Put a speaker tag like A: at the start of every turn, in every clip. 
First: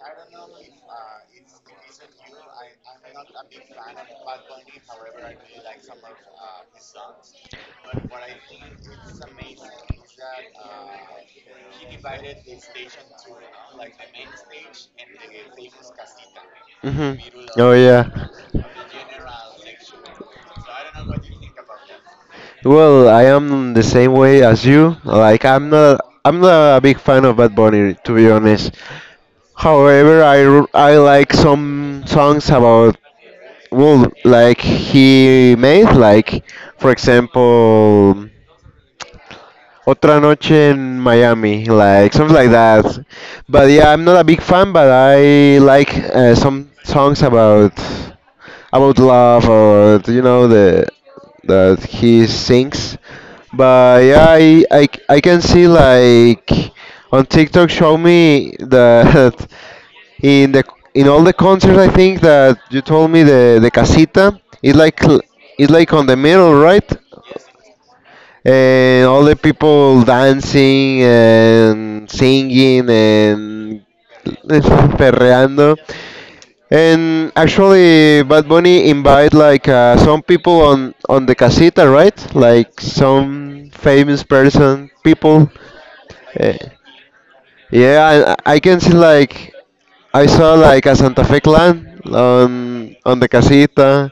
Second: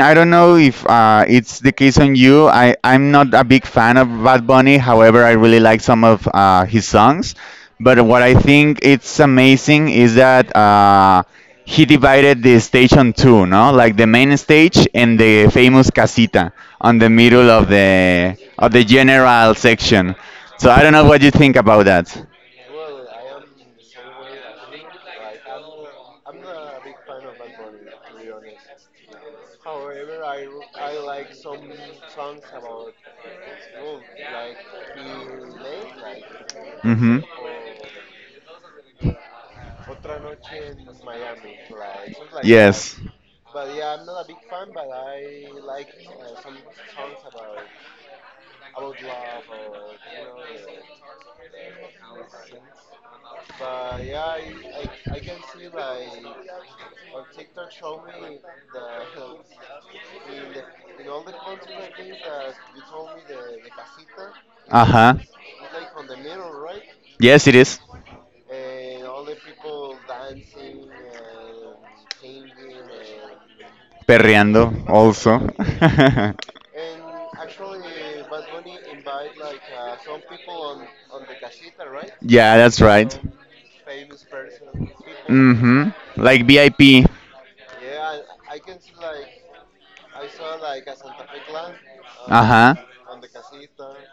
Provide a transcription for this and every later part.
A: I don't know if it's the case on you. I'm not a big fan of Bad Bunny. However, I really like some of his songs. But what I think it's amazing is that he divided the stage on two, no? Like the main stage and the famous casita on the
B: Hmm.
A: middle
B: Oh yeah.
A: of the general section. So I don't know what you think about that.
B: Well, I am the same way as you. Like I'm not a big fan of Bad Bunny, to be honest. However, I like some songs about, well, like he made, like for
A: Mm-hmm.
B: example Otra Noche in Miami, like something like that.
A: Yes.
B: But yeah, I'm not a big fan, but I like some songs about I would love, or the that he sings. But yeah, I can see like on TikTok show me that, in the in all the concerts, I think that you told me the casita is
A: Uh huh.
B: is like on the middle, right?
A: Yes, it is.
B: And all the people dancing and singing and
A: Perreando also.
B: perreando. And actually, Bad Bunny invite like some people on the casita, right?
A: Yeah,
B: Like
A: that's right.
B: some famous person, people.
A: Mm-hmm. Like
B: Uh,
A: VIP.
B: yeah, I can see like I saw like
A: P.
B: a Santa Fe clan
A: Uh-huh.
B: on the casita,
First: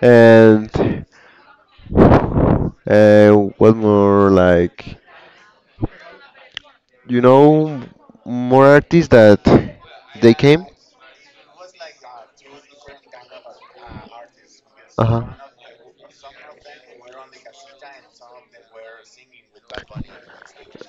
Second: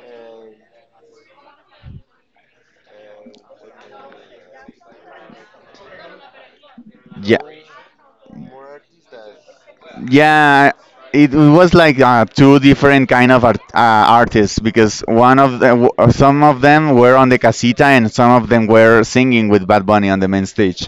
B: and uh, what more, like you
A: Yeah.
B: know more artists that they came.
A: Yeah, it was like two different kind of artists because
B: Uh
A: one of the some of them were on the casita and some of them were singing with Bad Bunny on the main stage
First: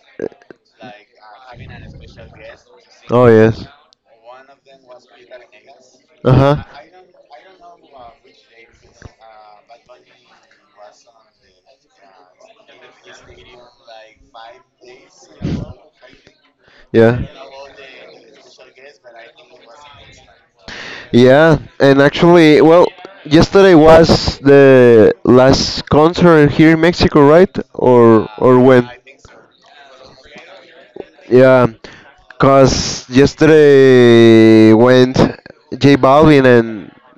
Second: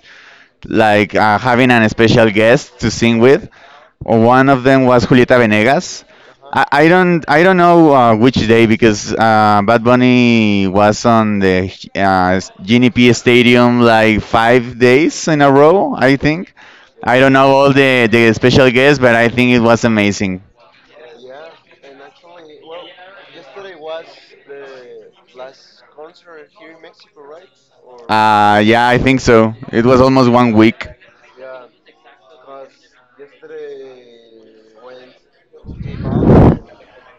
A: like having
B: huh.
A: a special guest to sing
B: Oh
A: with.
B: yes.
A: One of them was Julieta Venegas.
B: Uh
A: I,
B: huh.
A: I don't I don't know which day because Bad Bunny was on the Genie P Stadium like 5 days in a row. I think I
B: Yeah.
A: don't know all the special guests, but I think it was amazing.
B: Yeah, and actually, well, yesterday was the last concert here in Mexico, right? Or
A: Yeah,
B: when?
A: I think so. It was almost one week.
B: Yeah, cause yesterday went J Balvin and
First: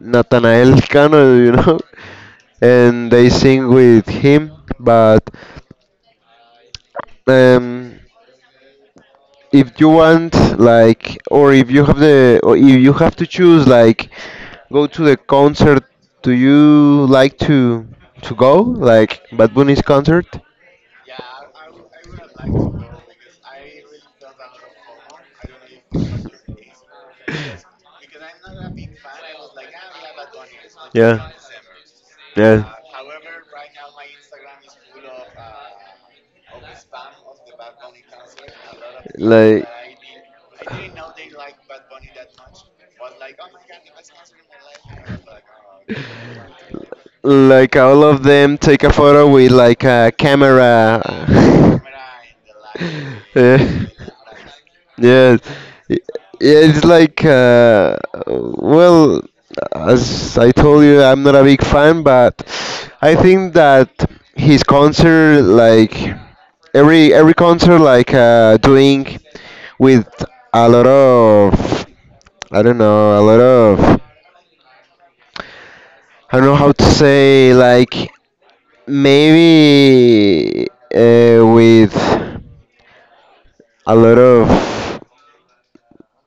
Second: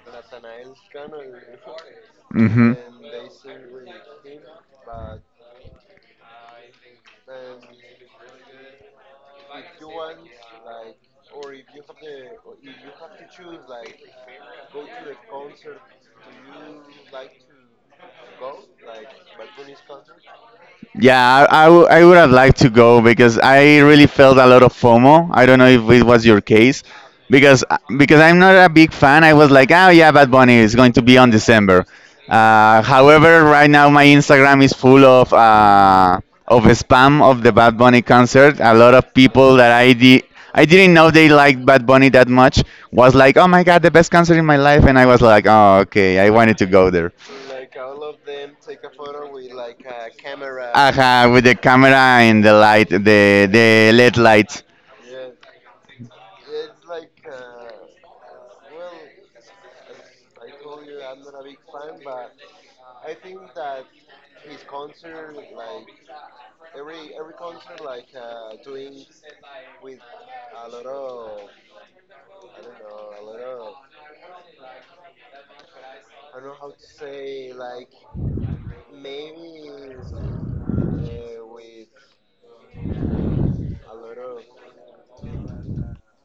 B: Natanael Cano,
A: Mm-hmm.
B: and they sing with him. But um, if you want, like, or if you have the, or if you have to choose, like, go to the concert. Do you like to go, like, Bad Bunny's concert?
A: Yeah, I I would have liked to go because I really felt a lot of FOMO. I don't know if it was your case, because because I'm not a big fan. I was like, oh yeah, Bad Bunny is going to be on
B: Yeah.
A: December.
B: Yeah.
A: However, right now my Instagram is full of spam of the Bad Bunny concert. A lot of people
B: Like.
A: that I did. I didn't know they liked Bad Bunny that much. Was like, oh my god, the best concert in my life, and I was like, oh okay, I wanted to go there.
B: Like all of them take a photo with like a camera.
A: Aha, with the camera and the light,
B: Yeah.
A: the LED light.
B: Yes. Y- Yeah, it's like well, as I told you, I'm not a big fan, but I think that his concert, like every concert, like doing with a lot of, I don't know, a lot of, I don't know how to say, like, maybe with a lot of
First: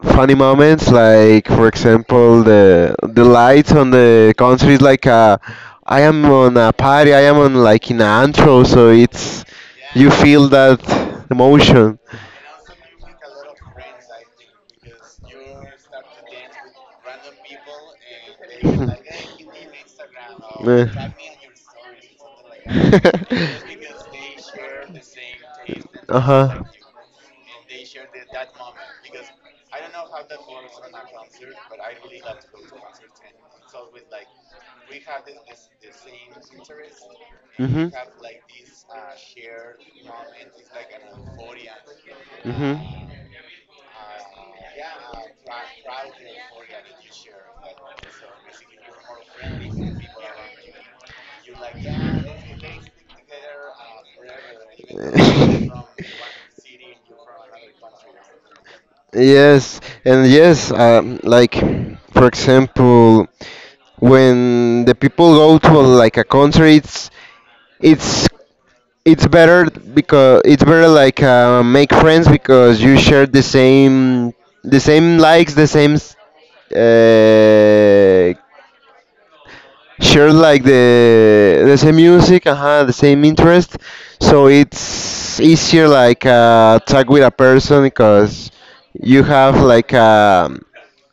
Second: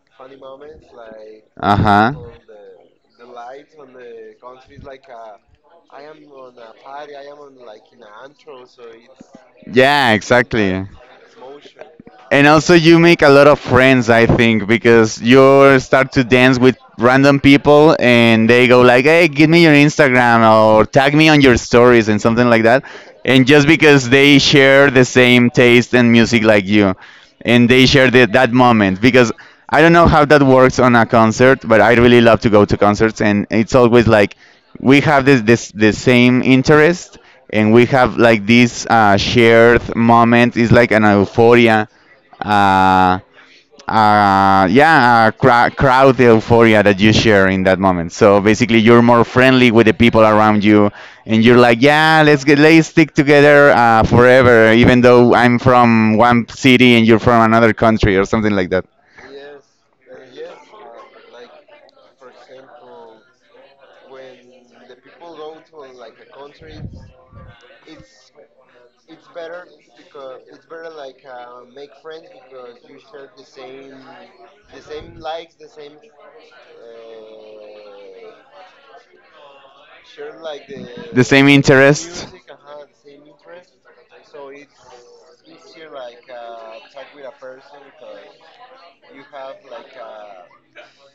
B: funny moments, like for
A: Uh
B: example the lights on the concert is like a, I am on a party, I am on like in an intro, so it's
A: Yeah,
B: you feel that
A: exactly.
B: emotion.
A: And also, you make a lot of friends, I think, because you start to dance with random people, and they go like, "Hey, give me your Instagram or tag
B: Man.
A: me on your stories and something like that." And just because they share the same taste in
B: Uh
A: music
B: huh.
A: like you, and they share that moment, because I don't know how that works on a concert, but I really love to go to concerts, and it's always like we have this this the same interest,
B: Mhm.
A: and we have like this shared moment. It's like an euphoria
B: Mhm.
A: uh, crowd euphoria that you share in that moment. So basically, you're more friendly with the people around you, and you're like, yeah, let's stick together forever, even though I'm from one city and you're from another country or something like that.
B: Yes, and yes, like for example, when the people go to like a country, it's it's it's better because it's better like make friends, because you share the same likes, the same, uh, share like
A: The same
B: the same
A: interest.
B: music, the same interest. So it's easier like talk with a person because you have like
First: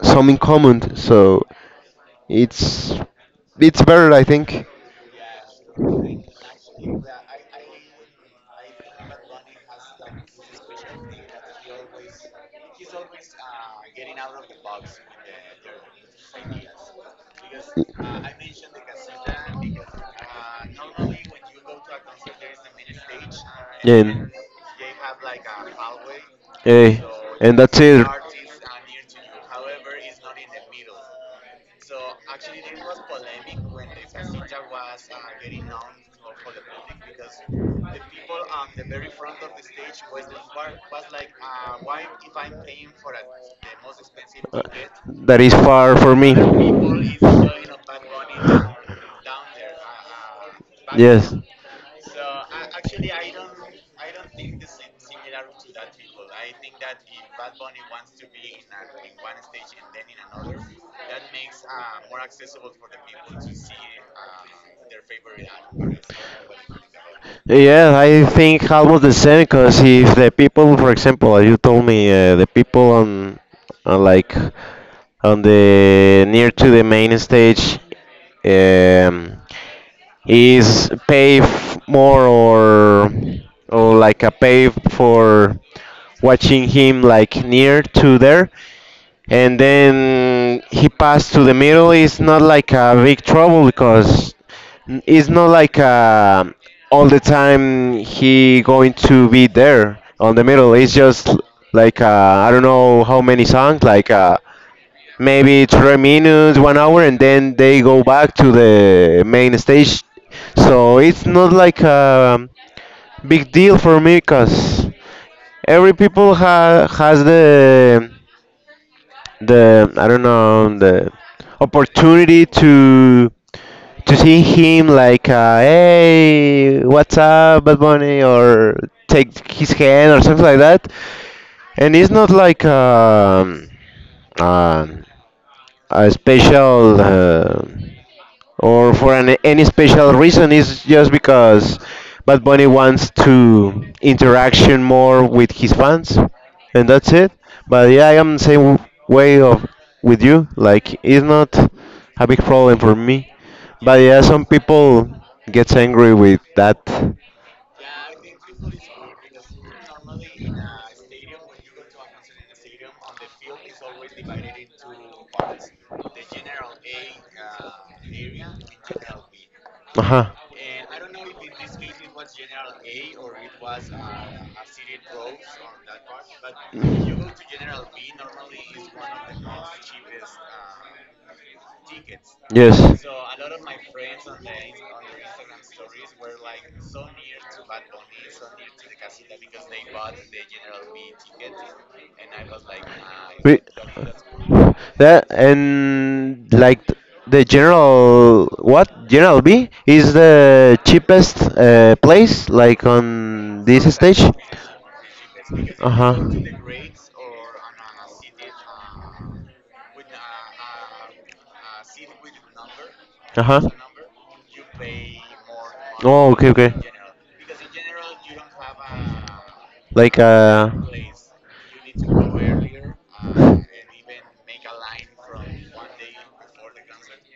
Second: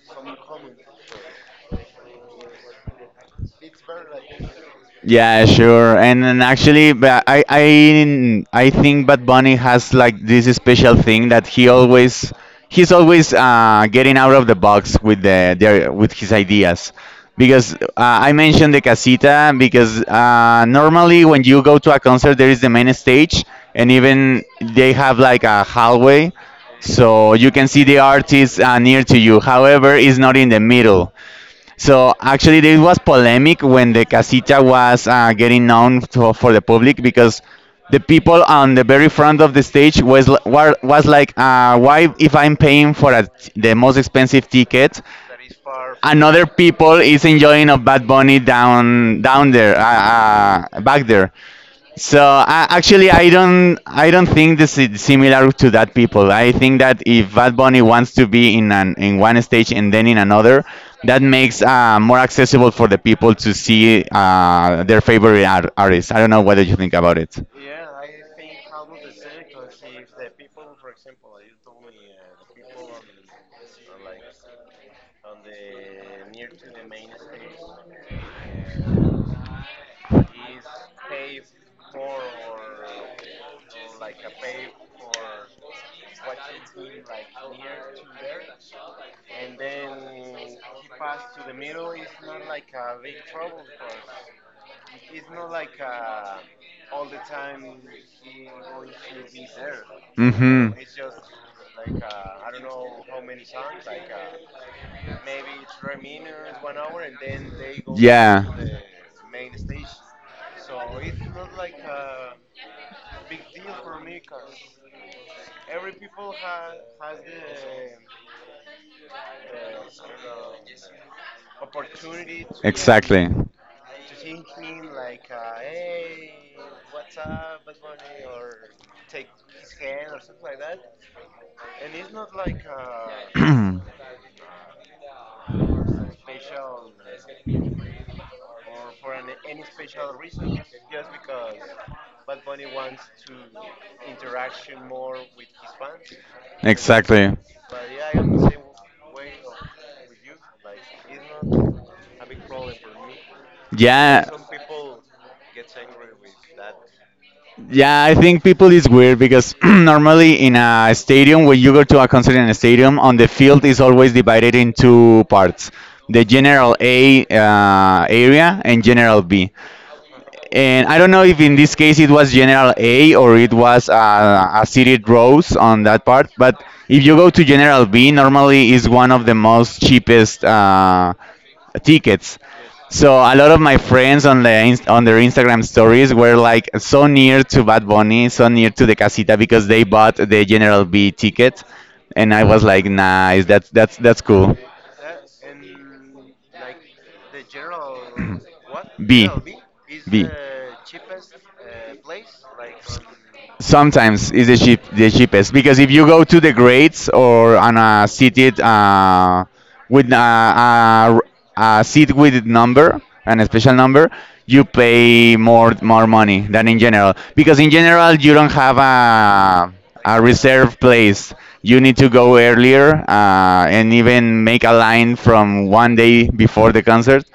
B: some in common. So it's it's better, I think.
A: Yeah, sure. And actually, but I think Bad Bunny has like this special thing that he's always getting out of the box with the with his ideas. Because I mentioned the casita because normally when you go to a concert there is the main stage and
B: Yeah.
A: even they have like a hallway
B: Hey,
A: so you
B: and
A: can
B: that's
A: see the artist near to you. However, it's not in the
B: it.
A: middle. So actually, there was polemic when the casita was getting known for the public because the people on the very front of the stage was like, why if I'm paying for the most expensive
B: Uh,
A: ticket,
B: that is far for me.
A: another people
B: The
A: is enjoying a Bad Bunny
B: down
A: down there, back there.
B: Yes.
A: So actually, I don't think this is similar to that people. I think that if Bad Bunny wants to be in an in one stage and then in another, that makes more accessible for the people to see their favorite artist. I don't know whether you think about it.
B: Yeah, I think almost the same, because if the people, for example, as you told me, the people on like on the near to the main stage, um, is pay more, or like a pay for watching him like near to there, and then he passed to the middle, it's not like a big trouble, because it's not like all the time he going to be there on the
A: Hmm.
B: middle, it's just like I don't know how many songs, like maybe 3 minutes, one hour, and then they go back
A: Yeah,
B: to the main stage. So it's not like a big deal for me, because every people has the, I don't know, the opportunity
A: exactly.
B: to see him like hey, what's up Bad Bunny, or take his hand or something like that, and it's not like um, a special. Or for any special reason. It's just because Bad Bunny wants to interaction more with his fans, and that's it.
A: Exactly.
B: But yeah, I am the same way of with you. Like it's not a big problem for me. But yeah,
A: Yeah.
B: some people gets angry with that.
A: Yeah, I think people is weird because normally in a stadium, when you go to a concert in a stadium, on the field is always divided in two parts: the general A area and general B.
B: Uh huh.
A: And I don't know if in this case it was General A or it was a seated rows on that part. But if you go to General B, normally is one of the most cheapest tickets.
B: Yes.
A: So a lot of my friends on the on their Instagram stories were like so near to Bad Bunny, so near to the casita because they bought the General B ticket, and I was like, nice, that's cool.
B: Cool. That and like the general, what
A: B.
B: general B is the cheapest place like on this that stage.
A: Sometimes is the cheapest because
B: Uh
A: if you go to the
B: huh.
A: grades or on a seated with a, a, a seat with number and
B: Uh
A: a
B: huh.
A: special number, you pay more money than in general because in general you don't have
B: Like
A: a reserve place. You need to go earlier and even make a line from one day before the concert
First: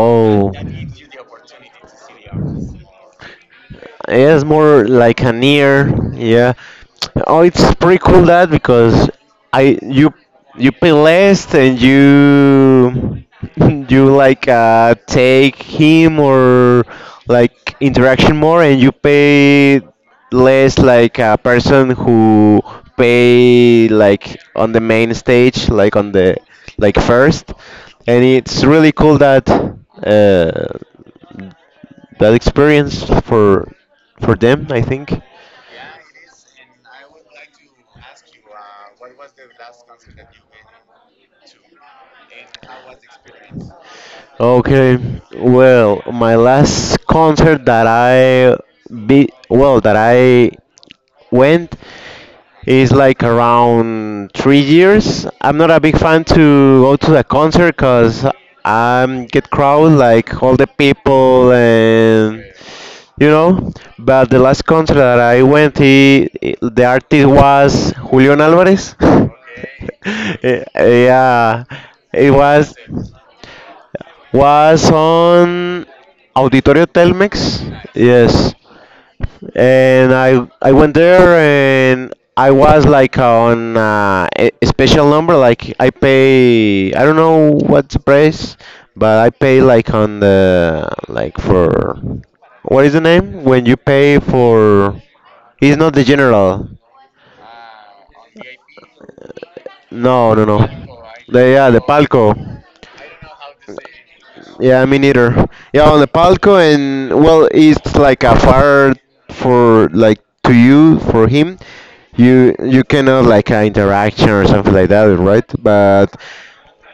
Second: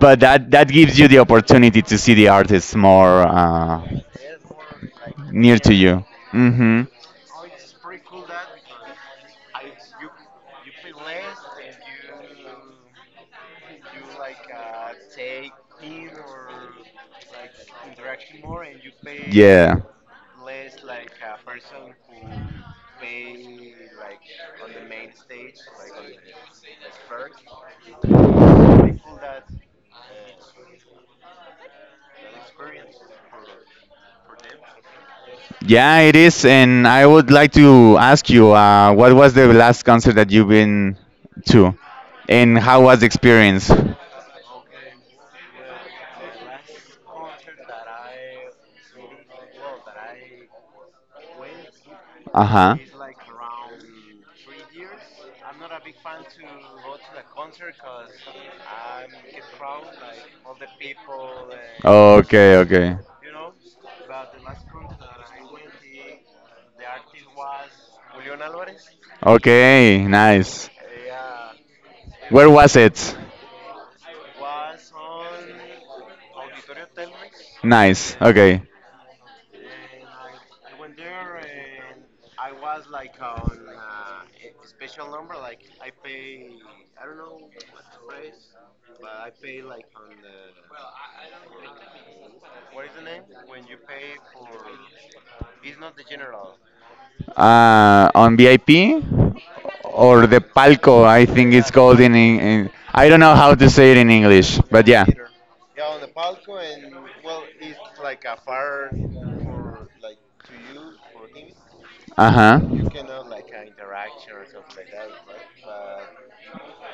A: but that that gives you the opportunity to see the artists more
B: yes, more like an
A: near to
B: ear.
A: you.
B: Yeah.
A: Hmm.
B: Oh, it's pretty cool that, because I you you pay less and you you like take him or like interaction more, and you
A: Yeah.
B: pay less like a person who pay like on the main stage, like on the, like first, and it's really cool that, uh, that experience for them, I think.
A: Yeah, it is. And I would like to ask you, what was the last concert that you've been to, and how was the experience?
B: Okay, well, my last concert that I be well that I went
A: Uh huh.
B: is like around 3 years. I'm not a big fan to go to the concert, because I get crowd like all the people and
A: Okay, okay,
B: you know. But the last concert that I went, the artist was Julian Alvarez.
A: okay.
B: Eh,
A: Nice.
B: yeah, it
A: Where
B: was
A: was it?
B: on Auditorio Telmex.
A: Nice.
B: Yes,
A: Okay.
B: and I went there, and I was like on a special number. Like I pay, I don't know what's the price, but I pay like on the, like for what is the name when you pay for, he's not the general.
A: On VIP or
B: No,
A: the
B: no, no.
A: palco, I
B: The,
A: think
B: yeah,
A: it's
B: the
A: called
B: palco.
A: in. I don't know how to say it in English,
B: Yeah,
A: but
B: me
A: yeah.
B: neither. Yeah, on the palco, and well, it's like a fire for like to you for him.
A: Uh
B: You
A: huh.
B: cannot like a interaction or something like that, right? But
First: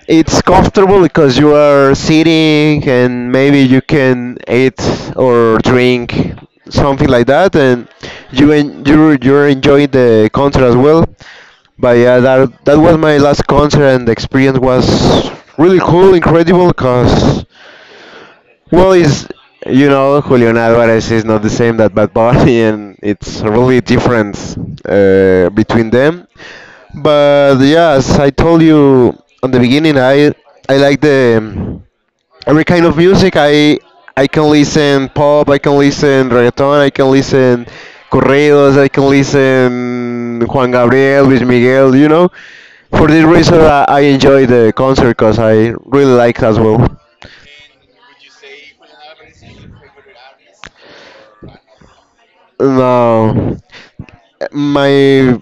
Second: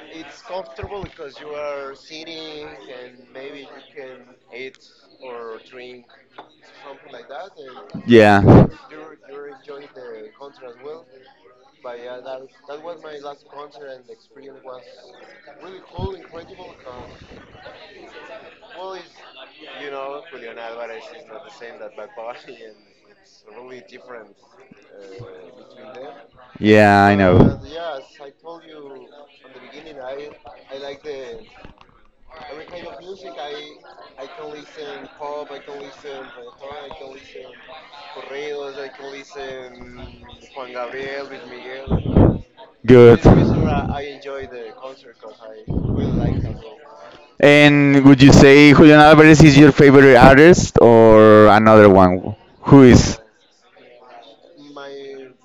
B: it's comfortable because you are sitting, and maybe you can eat or drink something like that, and
A: Yeah.
B: you're enjoying the concert as well. But yeah, that was my last concert, and the experience was really cool, incredible. Cause, well, is Julian Alvarez is not the same that Bad Bunny, and it's really difference between them.
A: Yeah, I
B: But
A: know.
B: yeah, as I told you on the beginning, I like the every kind of music. I can listen pop, I can listen reggaeton, I can listen corridos, I can listen Juan Gabriel, Luis Miguel. For
A: Good.
B: this reason, I enjoy the concert because I really like as well.
A: And would you say Julian Alvarez is your favorite artist or another one? Who is?
B: No. My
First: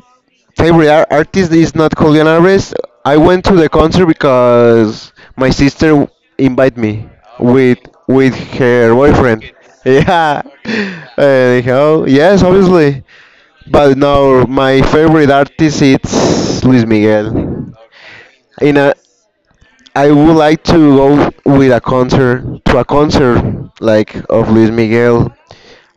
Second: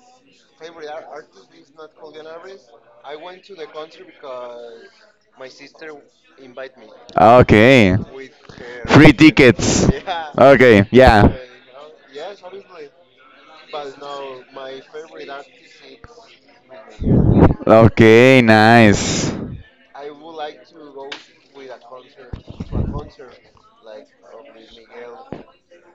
B: favorite artist is not Julian Alvarez. I went to the concert because my sister invited me with
A: Okay.
B: her
A: Free
B: boyfriend.
A: tickets.
B: Yeah.
A: Okay, yeah.
B: Anyhow, yes, obviously. But no, my favorite artist is Luis Miguel.
A: Okay,
B: In a,
A: nice.
B: I would like to go with a concert to a concert, like of Luis Miguel.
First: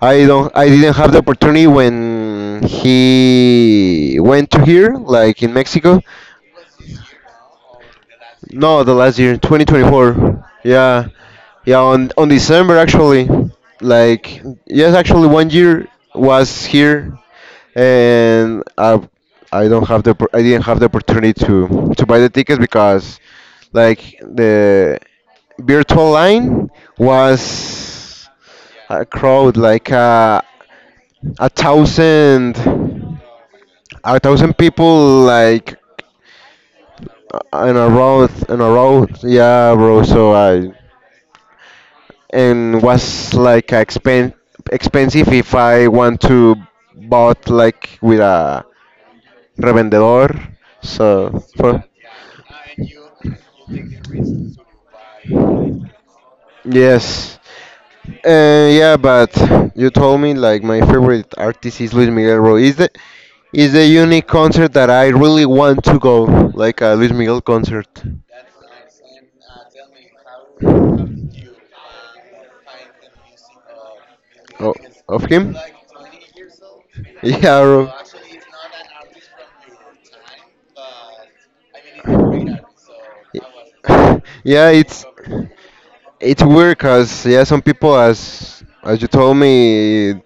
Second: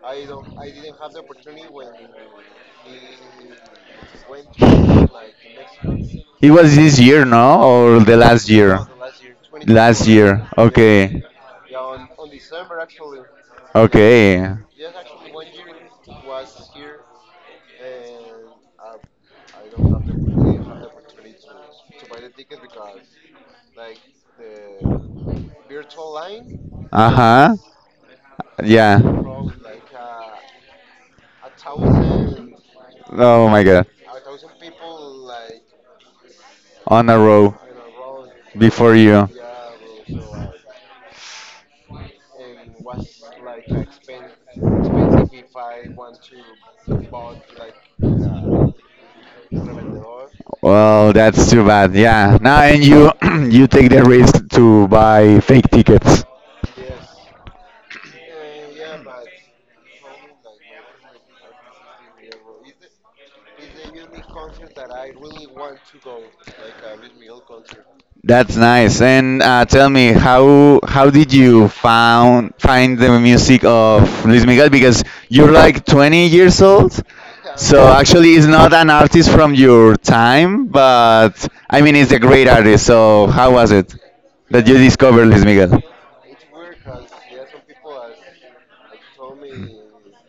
B: I don't. I didn't have the opportunity when he went to here, like in Mexico.
A: It was this year, no? Or the last
B: No,
A: year?
B: the last year,
A: Last
B: 2024.
A: year.
B: Yeah,
A: Okay.
B: yeah. On December actually, like,
A: Okay.
B: yes, actually one year was here, and I don't have the I didn't have the opportunity to buy the tickets, because like the virtual line
A: Uh-huh.
B: was
A: Yeah.
B: a crowd like a thousand.
A: Oh my god.
B: A thousand people, like
A: On a row
B: in a
A: before
B: row,
A: you.
B: yeah, bro, so I, and was like expensive if I want to bought like with a revendedor,
A: Well,
B: so
A: that's too
B: for,
A: bad. Yeah. Now and you you take the risk to buy fake tickets.
B: yes, yeah, but you told me, like, my favorite artist is Luis Miguel, bro, is the. It's a unique concert that I really want to go, like a Luis Miguel concert.
A: That's nice. And tell me how did you found find the music of Luis Miguel
B: Oh,
A: because
B: of
A: you're
B: him?
A: like 20 years old.
B: Yeah,
A: So
B: bro.
A: actually, it's not an artist from your time, but I mean, it's a great artist. So how was it that
B: Yeah,
A: you
B: it's
A: discovered Luis Miguel?
B: it's weird, cause yeah, some people, as you told me,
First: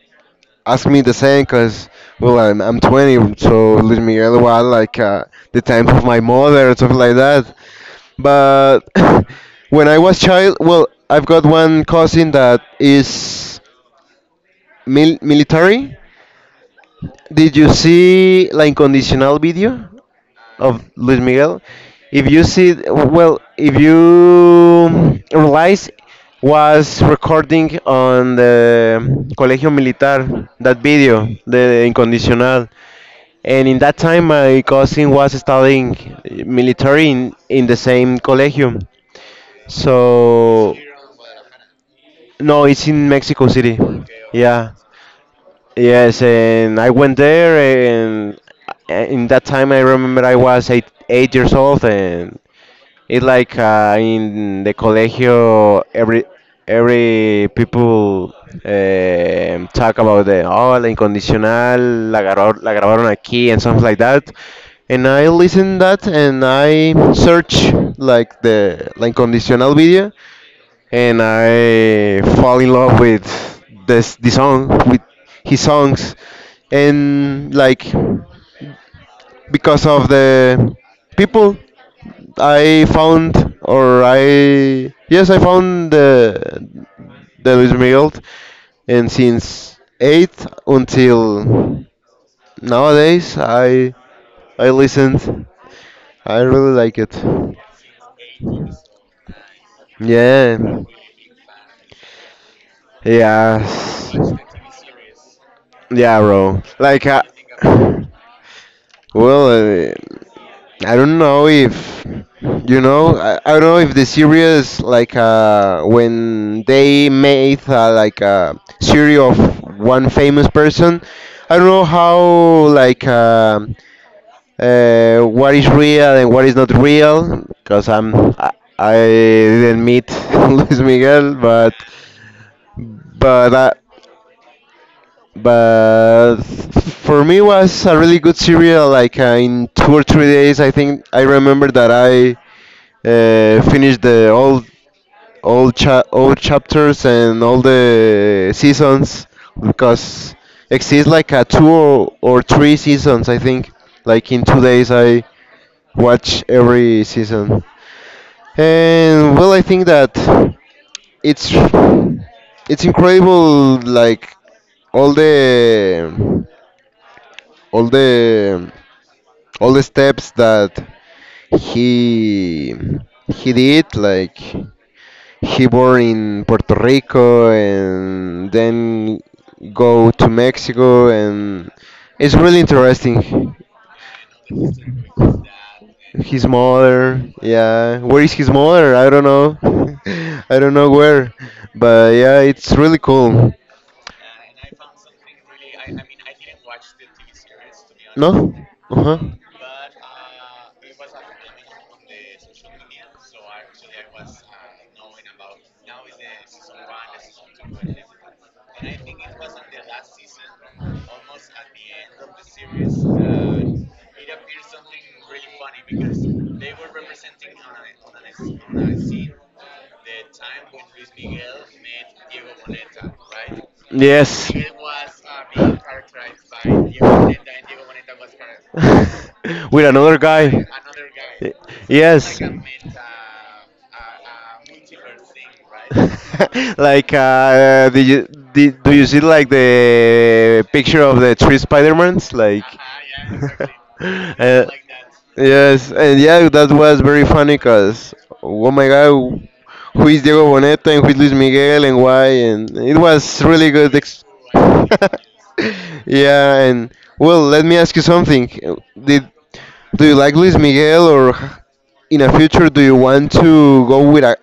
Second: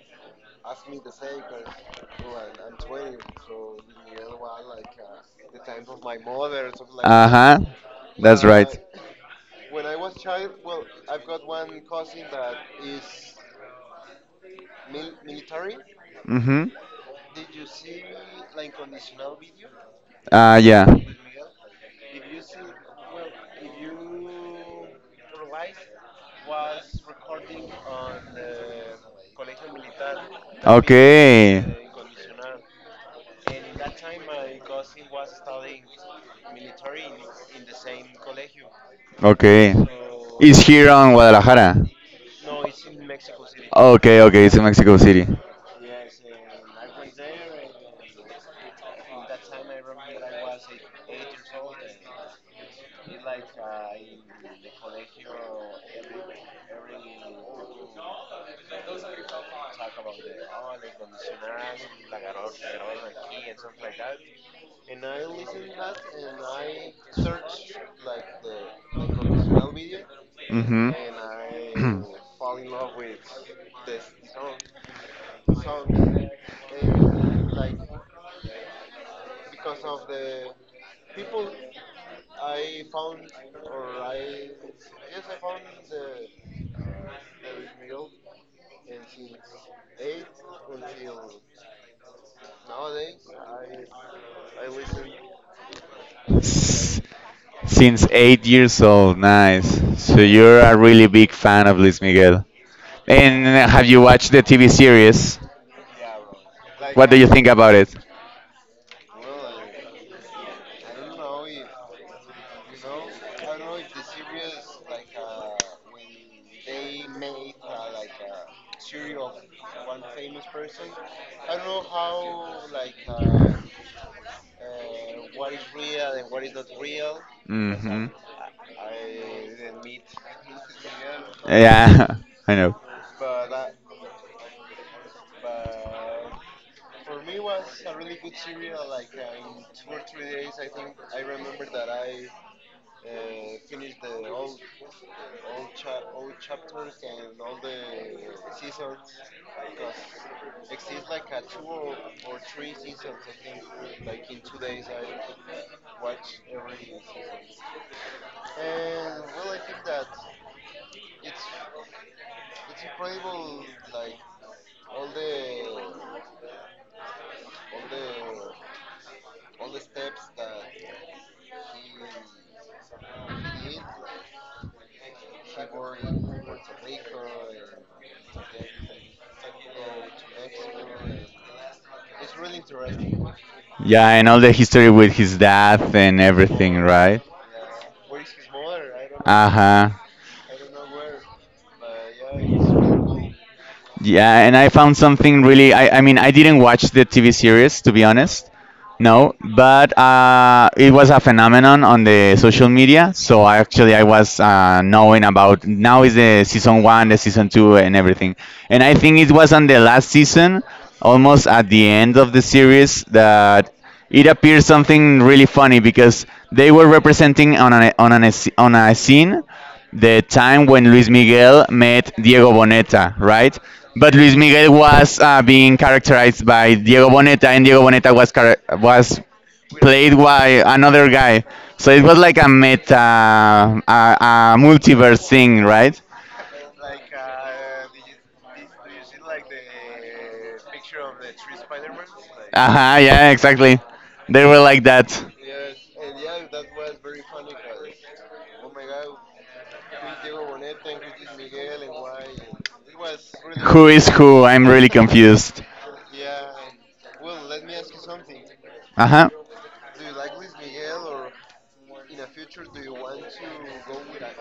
B: ask me the same, cause, well, I'm 20, so Luis Miguel was like the times of my mother or something like
A: Uh
B: that.
A: huh. That's right.
B: But when I was child, well, I've got one cousin that is military.
A: Mm-hmm.
B: Did you see La Incondicional video of
A: Yeah.
B: Luis Miguel? If you see, well, if you realize, was recording on the Colegio Militar, that video, the
A: Okay.
B: Incondicional. And in that time, my cousin was studying military in the same colegio.
A: Okay. It's
B: So.
A: here on Guadalajara.
B: No, it's in Mexico City.
A: Okay, okay, it's in
B: Yeah,
A: Mexico City.
B: yes, and I went there, and in that time I remember I was 8 years old, and it's like in the colegio, every people talk about the, oh, la incondicional, la, la grabaron aquí, and something like that, and I listen that, and I search like the la incondicional video,
A: Mm-hmm.
B: and I fall in love with this the song, with his songs, and like, because of the people, I found, or I, yes, I found the Luis Miguel, and since eight until nowadays, I listened, I really like
A: S-
B: it.
A: Since 8 years old, nice. So
B: Yeah.
A: you're a really big fan of Luis Miguel. And have you
B: Yes.
A: watched the TV series?
B: Yeah, bro, like,
A: What do you think about it?
B: well, uh, I don't know if you know. I don't know if the series like when they made like a series of one famous person. I don't know how like uh, what is real and what is not real because
A: Hmm.
B: I didn't meet Luis Miguel, but
A: Yeah, I know.
B: but uh, but for me was a really good serial in 2 or 3 days. I think I remember that I finished the all chapters and all the seasons, because exists like a two or three seasons I think. Like in 2 days I watch every season. And well, I think that it's it's incredible like all the all the all the steps that he he did. Like he born in Puerto Rico and then go to Mexico, and it's really interesting.
A: Yeah, and all the history with his death and
B: His
A: everything,
B: mother,
A: right?
B: yeah, where is his mother? I don't
A: Uh
B: know.
A: huh.
B: I don't know where, but yeah, it's really cool.
A: Yeah, and I found something really. I mean, I didn't watch the TV series, to be honest.
B: No.
A: No, but it was a phenomenon on the social media. So I actually I was knowing about
B: Uh-huh.
A: now is the season 1, the season 2, and everything. And I think it was on the last season, almost at the end of the series, that it appeared something really funny because they were representing on an on an on a scene the time when Luis Miguel met Diego Boneta, right? But Luis
B: Yes.
A: Miguel was being characterized by Diego Boneta, and Diego Boneta was
B: With another
A: played by
B: guy.
A: another guy.
B: Y-
A: So it was
B: Yes.
A: like a meta, a multiverse thing, right? Like,
B: Do you do you see like the picture of the three Spider-Mans like
A: uh huh. Yeah, exactly. They were
B: uh,
A: like that.
B: yes? And yeah, that was very funny because, oh my god, who is Diego Boneta and who is Luis Miguel and why? And it was really
A: Who
B: good.
A: is
B: Ex-
A: who? I'm really confused.
B: yeah. And well, let me ask you something.
A: Uh
B: Did
A: huh.
B: Do you like Luis Miguel, or in a future do you want to go with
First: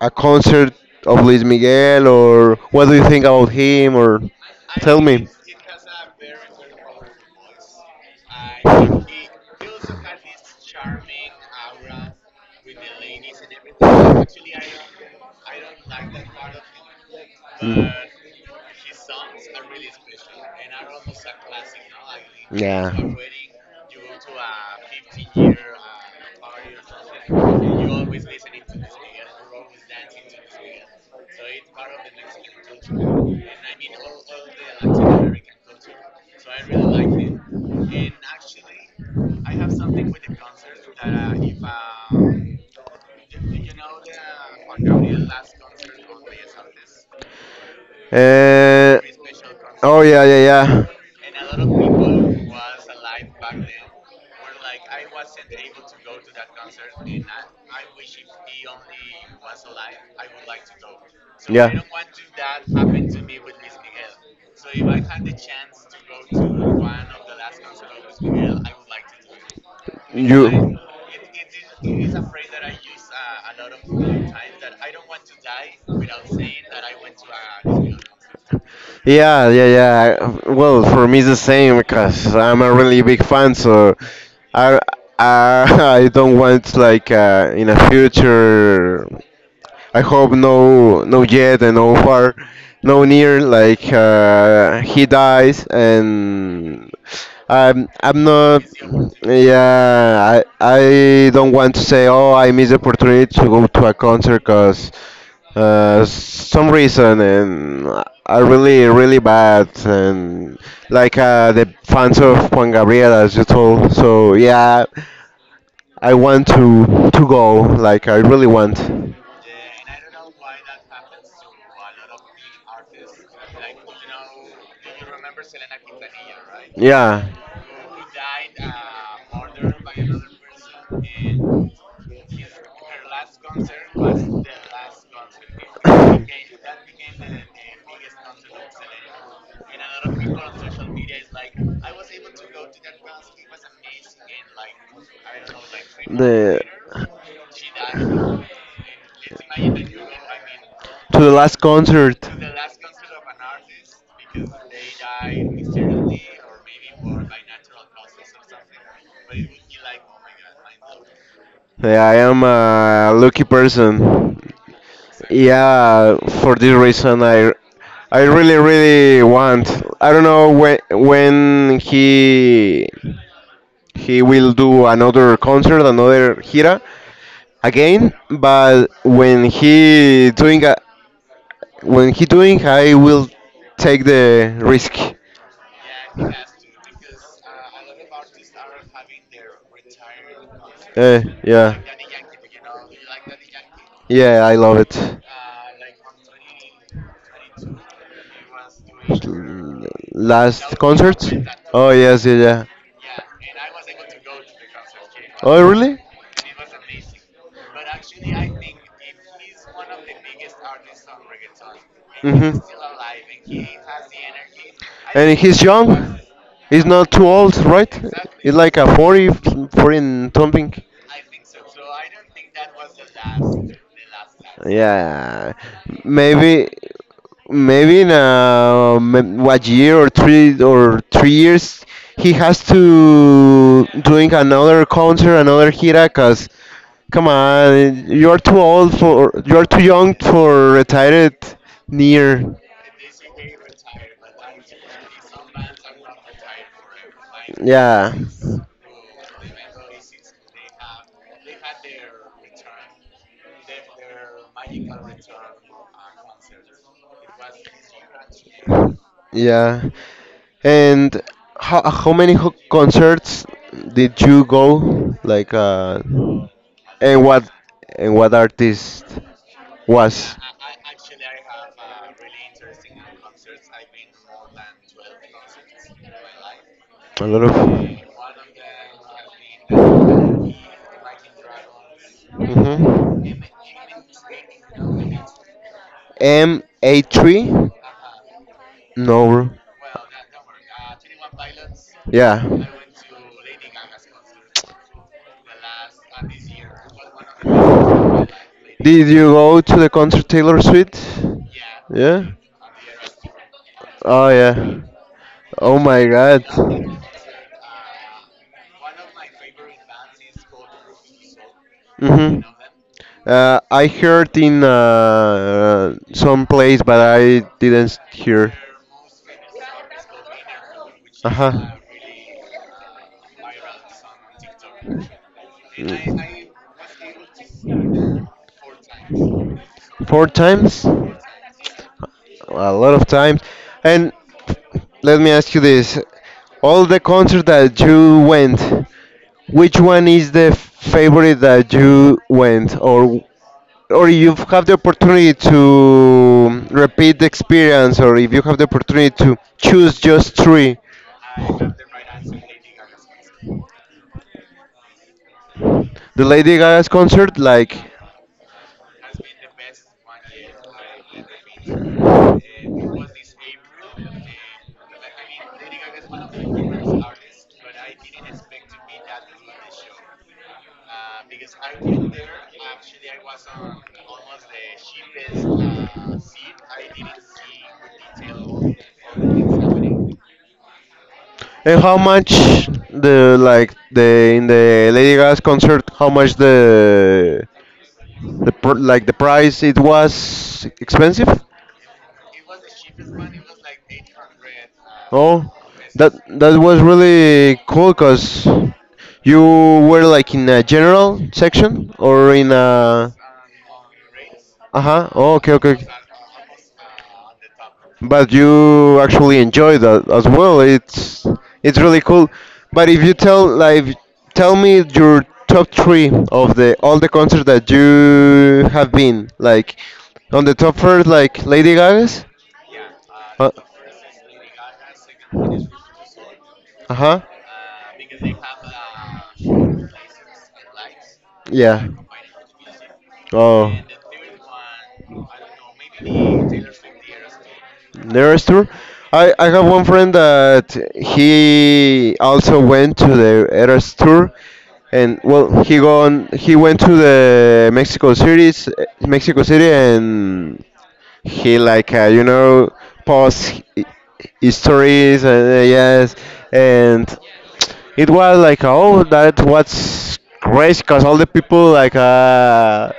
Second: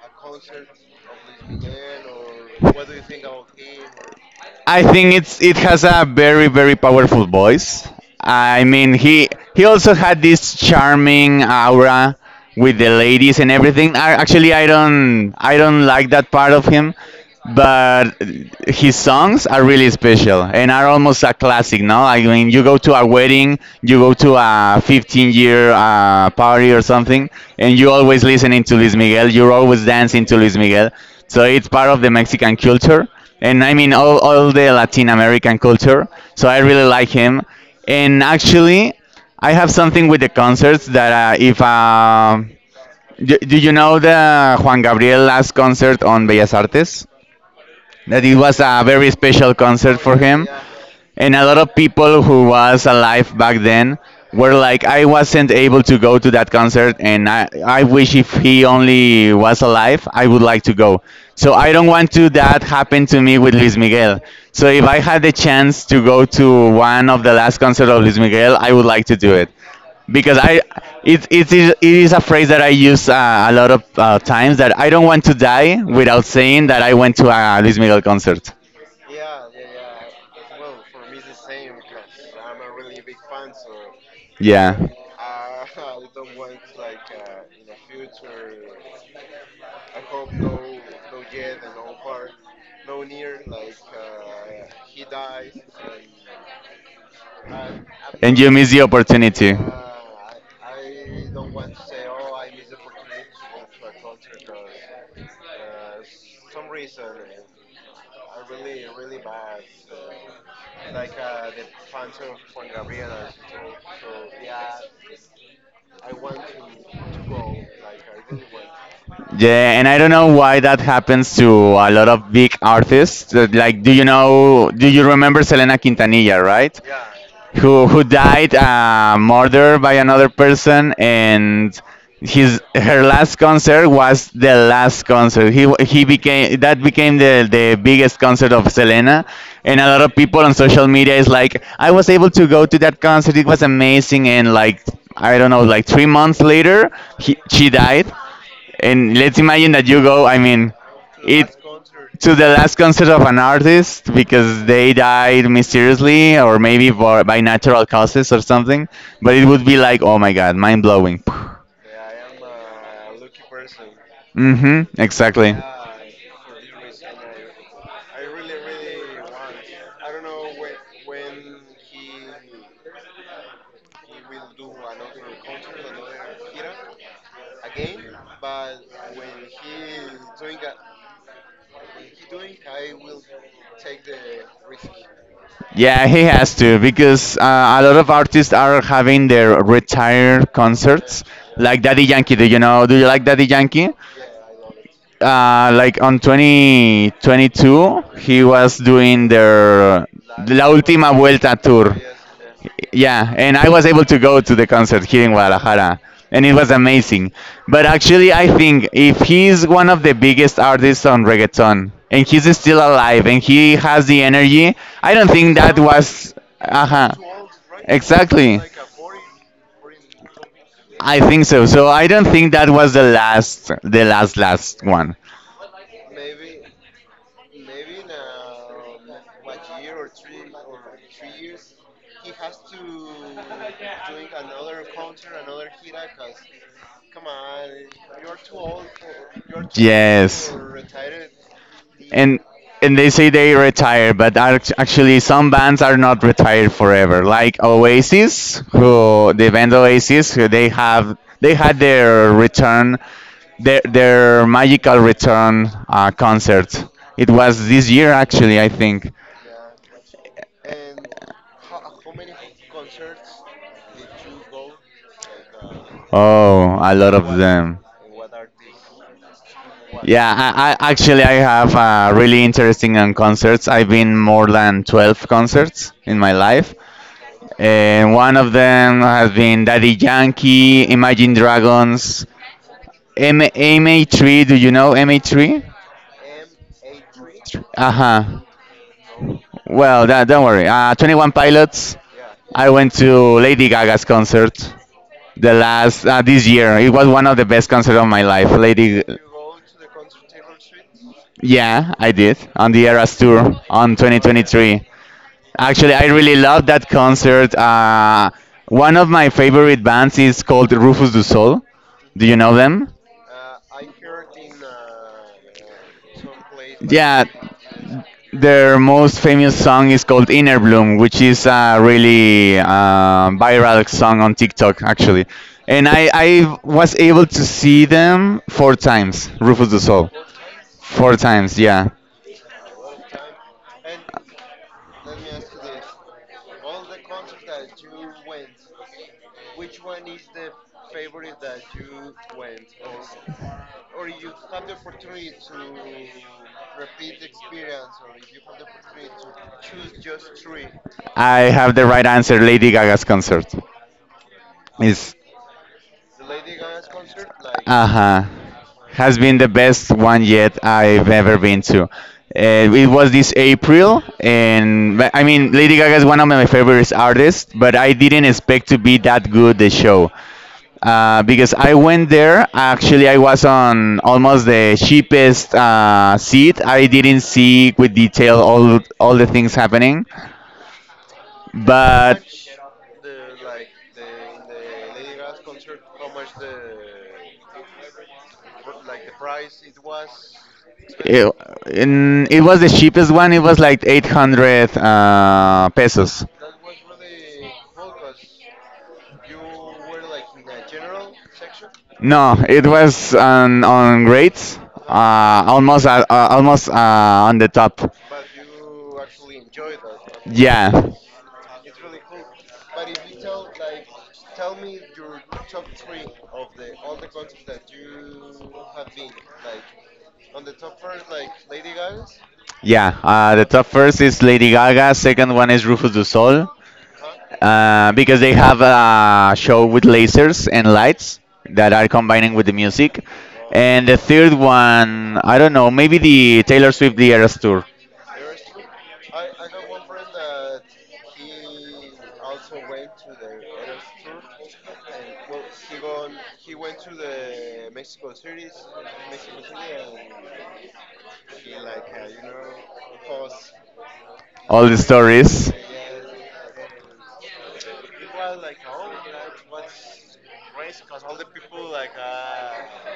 B: a concert of Luis Miguel, or what do you think about him, or
A: I
B: tell
A: think
B: me?
A: it's it has a very very powerful voice. I mean he also had this charming aura with the ladies and everything. Actually, I don't like that part of him. But his songs are really special and are almost a classic. No, I mean you go to a wedding, you go to a 15 year party or something, and you always listening to Luis Miguel, you're always dancing to Luis Miguel. So it's part of the Mexican culture, and I mean all the Latin American culture. So I really like him. And actually I have something with the concerts that if do you know the Juan Gabriel last concert on Bellas Artes, that it was a
B: Uh,
A: very special concert
B: oh
A: for
B: yeah, yeah,
A: him?
B: yeah.
A: And a lot of people who was alive back then were like, I wasn't able to go to that concert and I wish if he only was alive I would like to go. So I
B: Yeah.
A: don't want to that happen to me with Luis Miguel. So if I had the chance to go to one of the last concert of Luis Miguel, I would like to do it. Because I, it is a phrase that I use a lot of times, that I don't want to die without saying that I went to a Luis
B: You.
A: Miguel concert.
B: Yeah, yeah, yeah. Well, for me it's the same because I'm a really big fan. So I
A: Yeah.
B: I, I don't want, in a future. I hope no, no yet and no far, no near. He dies, and I'm
A: And you
B: not.
A: miss the opportunity.
B: Yeah, I don't want to say, oh, I missed the opportunity to go to a concert because some reason and are really, really bad. And like the fans of Juan Gabriel, as you told. So yeah, I want to go. Like I really want.
A: Yeah, and I don't know why that happens to a lot of big artists. Like, do you know, do you remember Selena Quintanilla, right?
B: Yeah.
A: Who died, murdered by another person. And his her last concert was the last concert he became that became the biggest concert of Selena. And a lot of people on social media is like, I was able to go to that concert, it was amazing. And like, I don't know, like 3 months
B: The
A: later she died. And let's imagine that you go, I mean,
B: to the
A: it
B: last concert.
A: to the last concert of an artist because they died mysteriously, or maybe by natural causes or something. But it would be like, oh my god, mind blowing.
B: Yeah, I am a lucky person. Exactly.
A: Exactly.
B: Yeah, for this reason, I really, really want. I don't know when he will do another concert, another gira again. But when he doing, I will take the risk. Yeah.
A: Yeah, he has to because a lot of artists are having their retired
B: Eh,
A: concerts,
B: yeah.
A: like Daddy Yankee. Do you know? Do you like Daddy Yankee?
B: Yeah, I love it.
A: Like on 2022 he was doing
B: L-
A: their La
B: Last
A: Última
B: concert?
A: Vuelta
B: Oh,
A: tour.
B: yes, yeah, yeah.
A: Yeah, and I was able to go to the concert here in
B: Oh, really?
A: Guadalajara, and it was amazing. But actually I think if he's one of the biggest artists on reggaeton, and he's
B: Hmm.
A: still alive and he has the energy, I don't
B: And
A: think
B: he's
A: that
B: young.
A: was
B: He's not
A: uh-huh.
B: too old, right? He's
A: Exactly.
B: like a 40, 40 something.
A: I think so. So I don't think that was the last last one.
B: Yeah, maybe, maybe in what, year or 3 or 3 years he has to doing another concert, another gira. Cause come on, you're too young
A: Yes.
B: for
A: You
B: retired
A: and
B: near.
A: they say they retire, but actually some bands are not retired forever. Like
B: Yeah.
A: Oasis, who they had their return, their magical return concert. It was this year actually, I think.
B: Yeah. And how many ho- concerts did you go?
A: Oh, a lot
B: And
A: of
B: what,
A: them.
B: and what artist was?
A: Yeah, I actually I have really interesting on concerts. I've been more than 12 concerts in my life.
B: A lot of.
A: And one of them has been Daddy Yankee, Imagine Dragons,
B: Mhm.
A: MA3. Do you know MA3?
B: M A three?
A: Uh-huh.
B: No.
A: Well, that, don't worry. 21 Pilots.
B: Yeah.
A: I went to Lady Gaga's concert the last this year. It was one of the best concerts of my life. Lady,
B: Did you go to the concert Taylor Swift?
A: yeah, I
B: Yeah.
A: did on the Eras tour on
B: Oh yeah.
A: 2023.
B: Oh
A: Actually,
B: my
A: I really
B: God.
A: loved that concert. One of my favorite bands is called Rufus du Sol. Do you
B: Mhm.
A: know them?
B: I heard in some place, but
A: Yeah,
B: I didn't hear.
A: their most famous song is called Inner Bloom, which
B: Uh
A: is
B: huh.
A: a really viral song on TikTok, actually. And I was able to see them four times, Rufus du Sol.
B: Four times.
A: Four times, yeah.
B: A lot of times. And let me ask you this: all the concert that you went, which one is the favorite that you went? Or you have the opportunity to repeat the experience, or if you have the opportunity to choose just three,
A: I have the right answer. Lady Gaga's concert is,
B: the Lady Gaga's concert, like,
A: uh huh, has been the best one yet I've ever been to. It was this April, and but, I mean Lady Gaga is one of my favorite artists, but I didn't expect to be that good the show. Because I went there, actually I was on almost the cheapest seat. I didn't see with detail all the things happening,
B: and how
A: but
B: much the, like the in the Lady Gaga's concert, how much the pr- like the price, it was expensive?
A: It, and it was the cheapest one. It was like 800
B: Oh, that,
A: pesos.
B: that was really cool because you were like in a general section, or
A: No,
B: in
A: it was
B: a.
A: on grades,
B: Uh huh. Oh,
A: uh,
B: okay, okay,
A: almost
B: okay.
A: almost on the top.
B: But you actually enjoy that as well.
A: Yeah,
B: It's really cool. But if you tell like, tell me your top three of the all the concerts that you have been, like on the top first, like Lady Gaga's.
A: yeah. The
B: Uh
A: top first is Lady Gaga. Second one is Rufus Du Sol,
B: huh.
A: because they have a show with lasers and lights that are
B: Yeah.
A: combining with the music.
B: Oh.
A: And the third one, I don't know, maybe the Taylor Swift The Eras Tour.
B: Nearest tour? I have one friend that he also went to the Eras tour, and well, he went to the Mexico City, Mexico City, and he post hi-
A: All the
B: histories and
A: stories,
B: yes. And it was like, oh, that was crazy because all the people like uh,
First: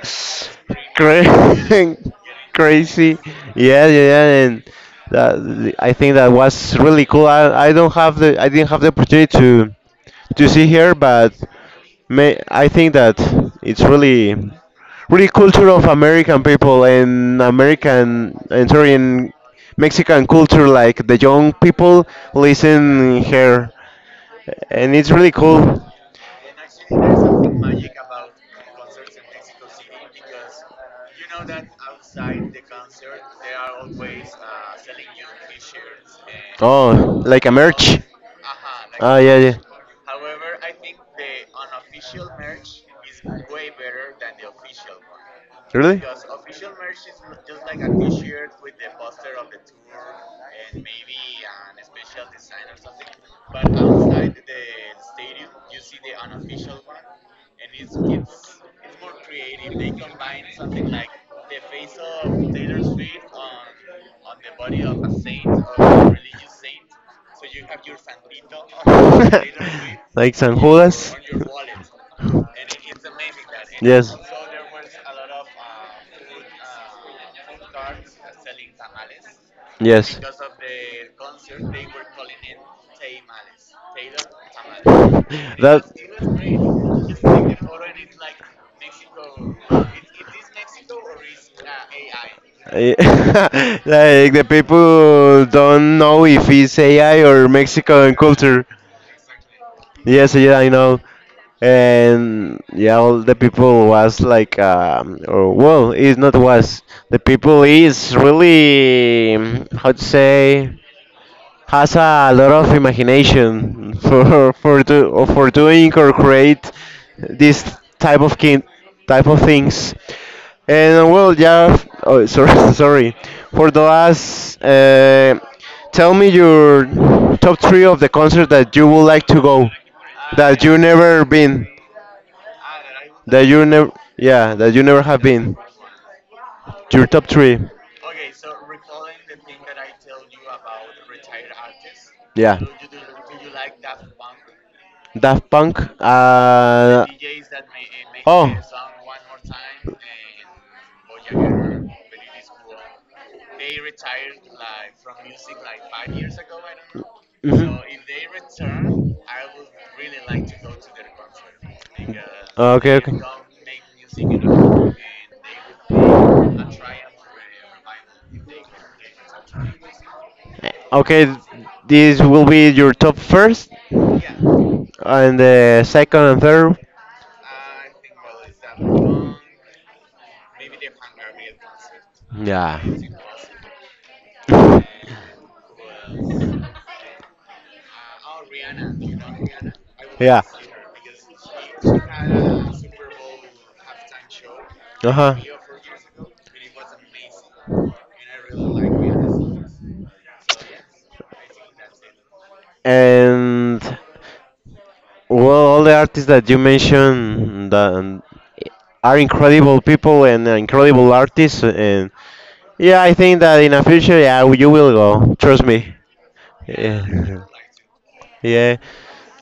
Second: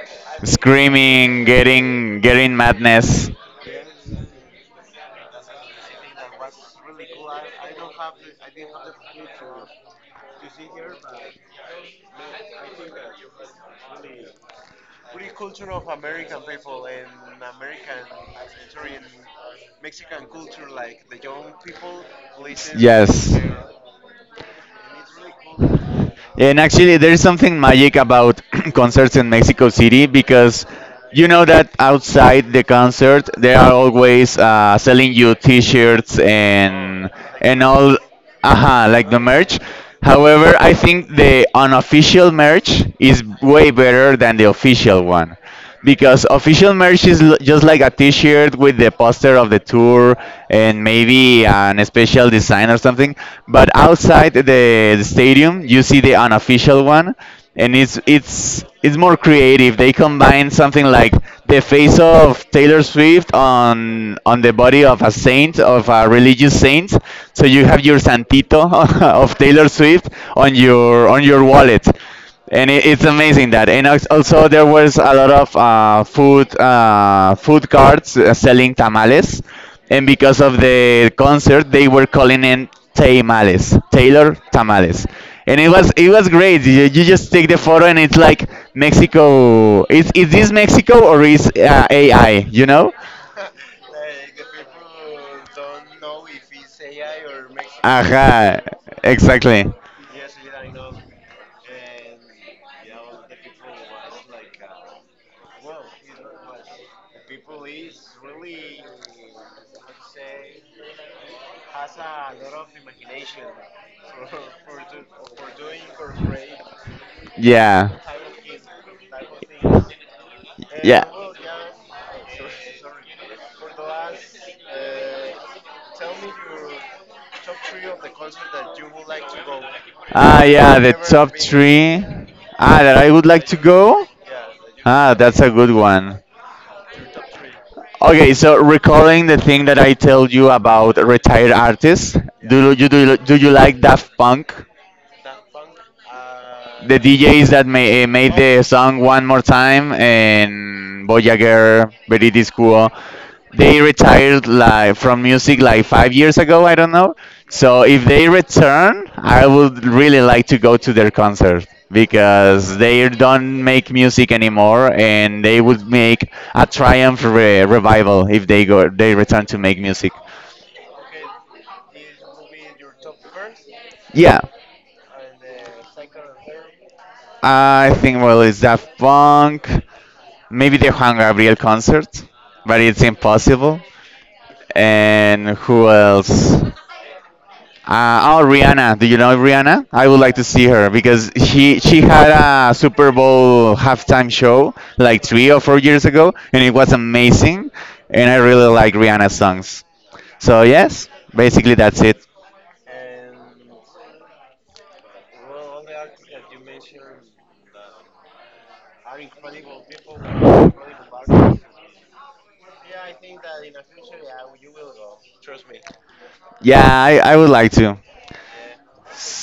B: cra-
A: screaming, getting
B: crazy,
A: madness.
B: yeah, yeah, yeah. And that, I think that was really cool. I don't have the, I didn't have the opportunity to see here. But may, I think that it's really, really culture of American people and American, and sorry, and Mexican culture, like the young people listen
A: Yes.
B: here, and it's really cool.
A: And actually, there is something magic about concerts in Mexico City, because you know that outside the concert they are always selling you T-shirts and
B: Oh, like a
A: and all,
B: merch.
A: like
B: Ah,
A: the
B: yeah, yeah.
A: merch. However, I think the unofficial merch is way better than the official one,
B: Really?
A: because official merch is just like a t-shirt with the poster of the tour and maybe an special design or something. But outside the stadium you see the unofficial one, and it's more creative. They combine something like the face of Taylor Swift on the body of a saint, of a religious saint. So you have your santito of Taylor Swift
B: Like
A: on
B: San,
A: your wallet, and it's amazing that. And also there was a lot of food carts selling tamales, and
B: yes.
A: because of the concert they were calling in tamales, Taylor tamales. And it
B: That
A: was, it was great. You just take the photo and it's like, Mexico is this Mexico or is AI, you know?
B: eh like the people don't know if it's AI or Mexican
A: Aha,
B: culture.
A: exactly.
B: Yes, yeah, I know. And yeah, all the people was like, or well, it's not was. The people is really mm, how to say, has a lot of imagination for or for doing or create this
A: Yeah.
B: type of kin, type of things.
A: Yeah.
B: And well, yeah. f- Oh, sorry, sorry. For the last, tell me your top three of the concert that you would like to go,
A: Ah,
B: that you
A: yeah, the
B: never
A: top
B: been,
A: three. Ah, that I would
B: that
A: like to
B: you never,
A: go.
B: yeah, that you never
A: Ah,
B: have
A: that's a
B: been.
A: good one.
B: Your top three.
A: Okay, so recalling the thing that I told you about retired artists,
B: Yeah.
A: do you like Daft Punk?
B: Daft Punk. The
A: The
B: uh,
A: DJs that made the song One More Time and Voyager, Veridi's Cool. They retired like from music like 5 years ago, I don't know. So if they return, I would really like to go to their concert, because they don't make music anymore, and they would make a triumph revival if they return to make music.
B: okay, this will be your top first,
A: Yeah,
B: and the second and third.
A: I think well it's Daft Punk. Maybe the Juan Gabriel concert, but
B: Yeah.
A: it's impossible. And who else? Oh, Rihanna. Do you know Rihanna? I would like to
B: Yeah.
A: see her, because she had a Super Bowl halftime show
B: Uh
A: like
B: huh.
A: 3 or 4 years ago, and it was amazing. And I really like Rihanna's songs. So yes, basically that's it.
B: And well, all the artists that you mentioned that are incredible people and incredible artists. And yeah, I think that in the future, yeah, you will go. Trust me.
A: Yeah, I
B: Yeah.
A: would like to.
B: Yeah.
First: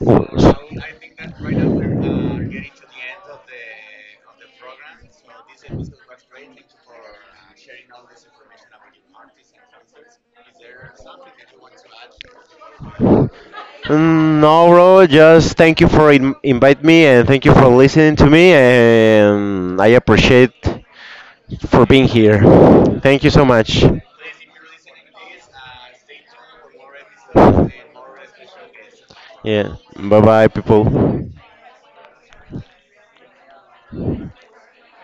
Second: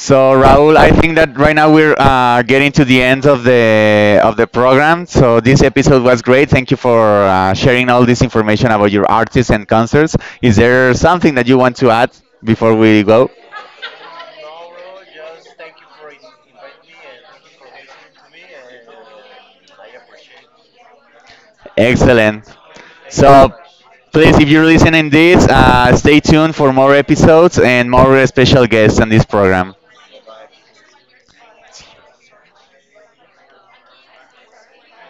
B: W-
A: Raul, I think
B: s-
A: that right now we're getting to the end of the program. So this episode was great. Thank you for sharing all this information about your artists and concerts. Is there something that you want to add before we go?
B: Mm, no, bro. Just thank you for in invite me, and thank you for listening to me, and I appreciate for being here.
A: Excellent.
B: Thank you so
A: So
B: much.
A: please, if you're listening this, stay tuned for more episodes and more special guests on this program.
B: Yeah. Bye bye, people.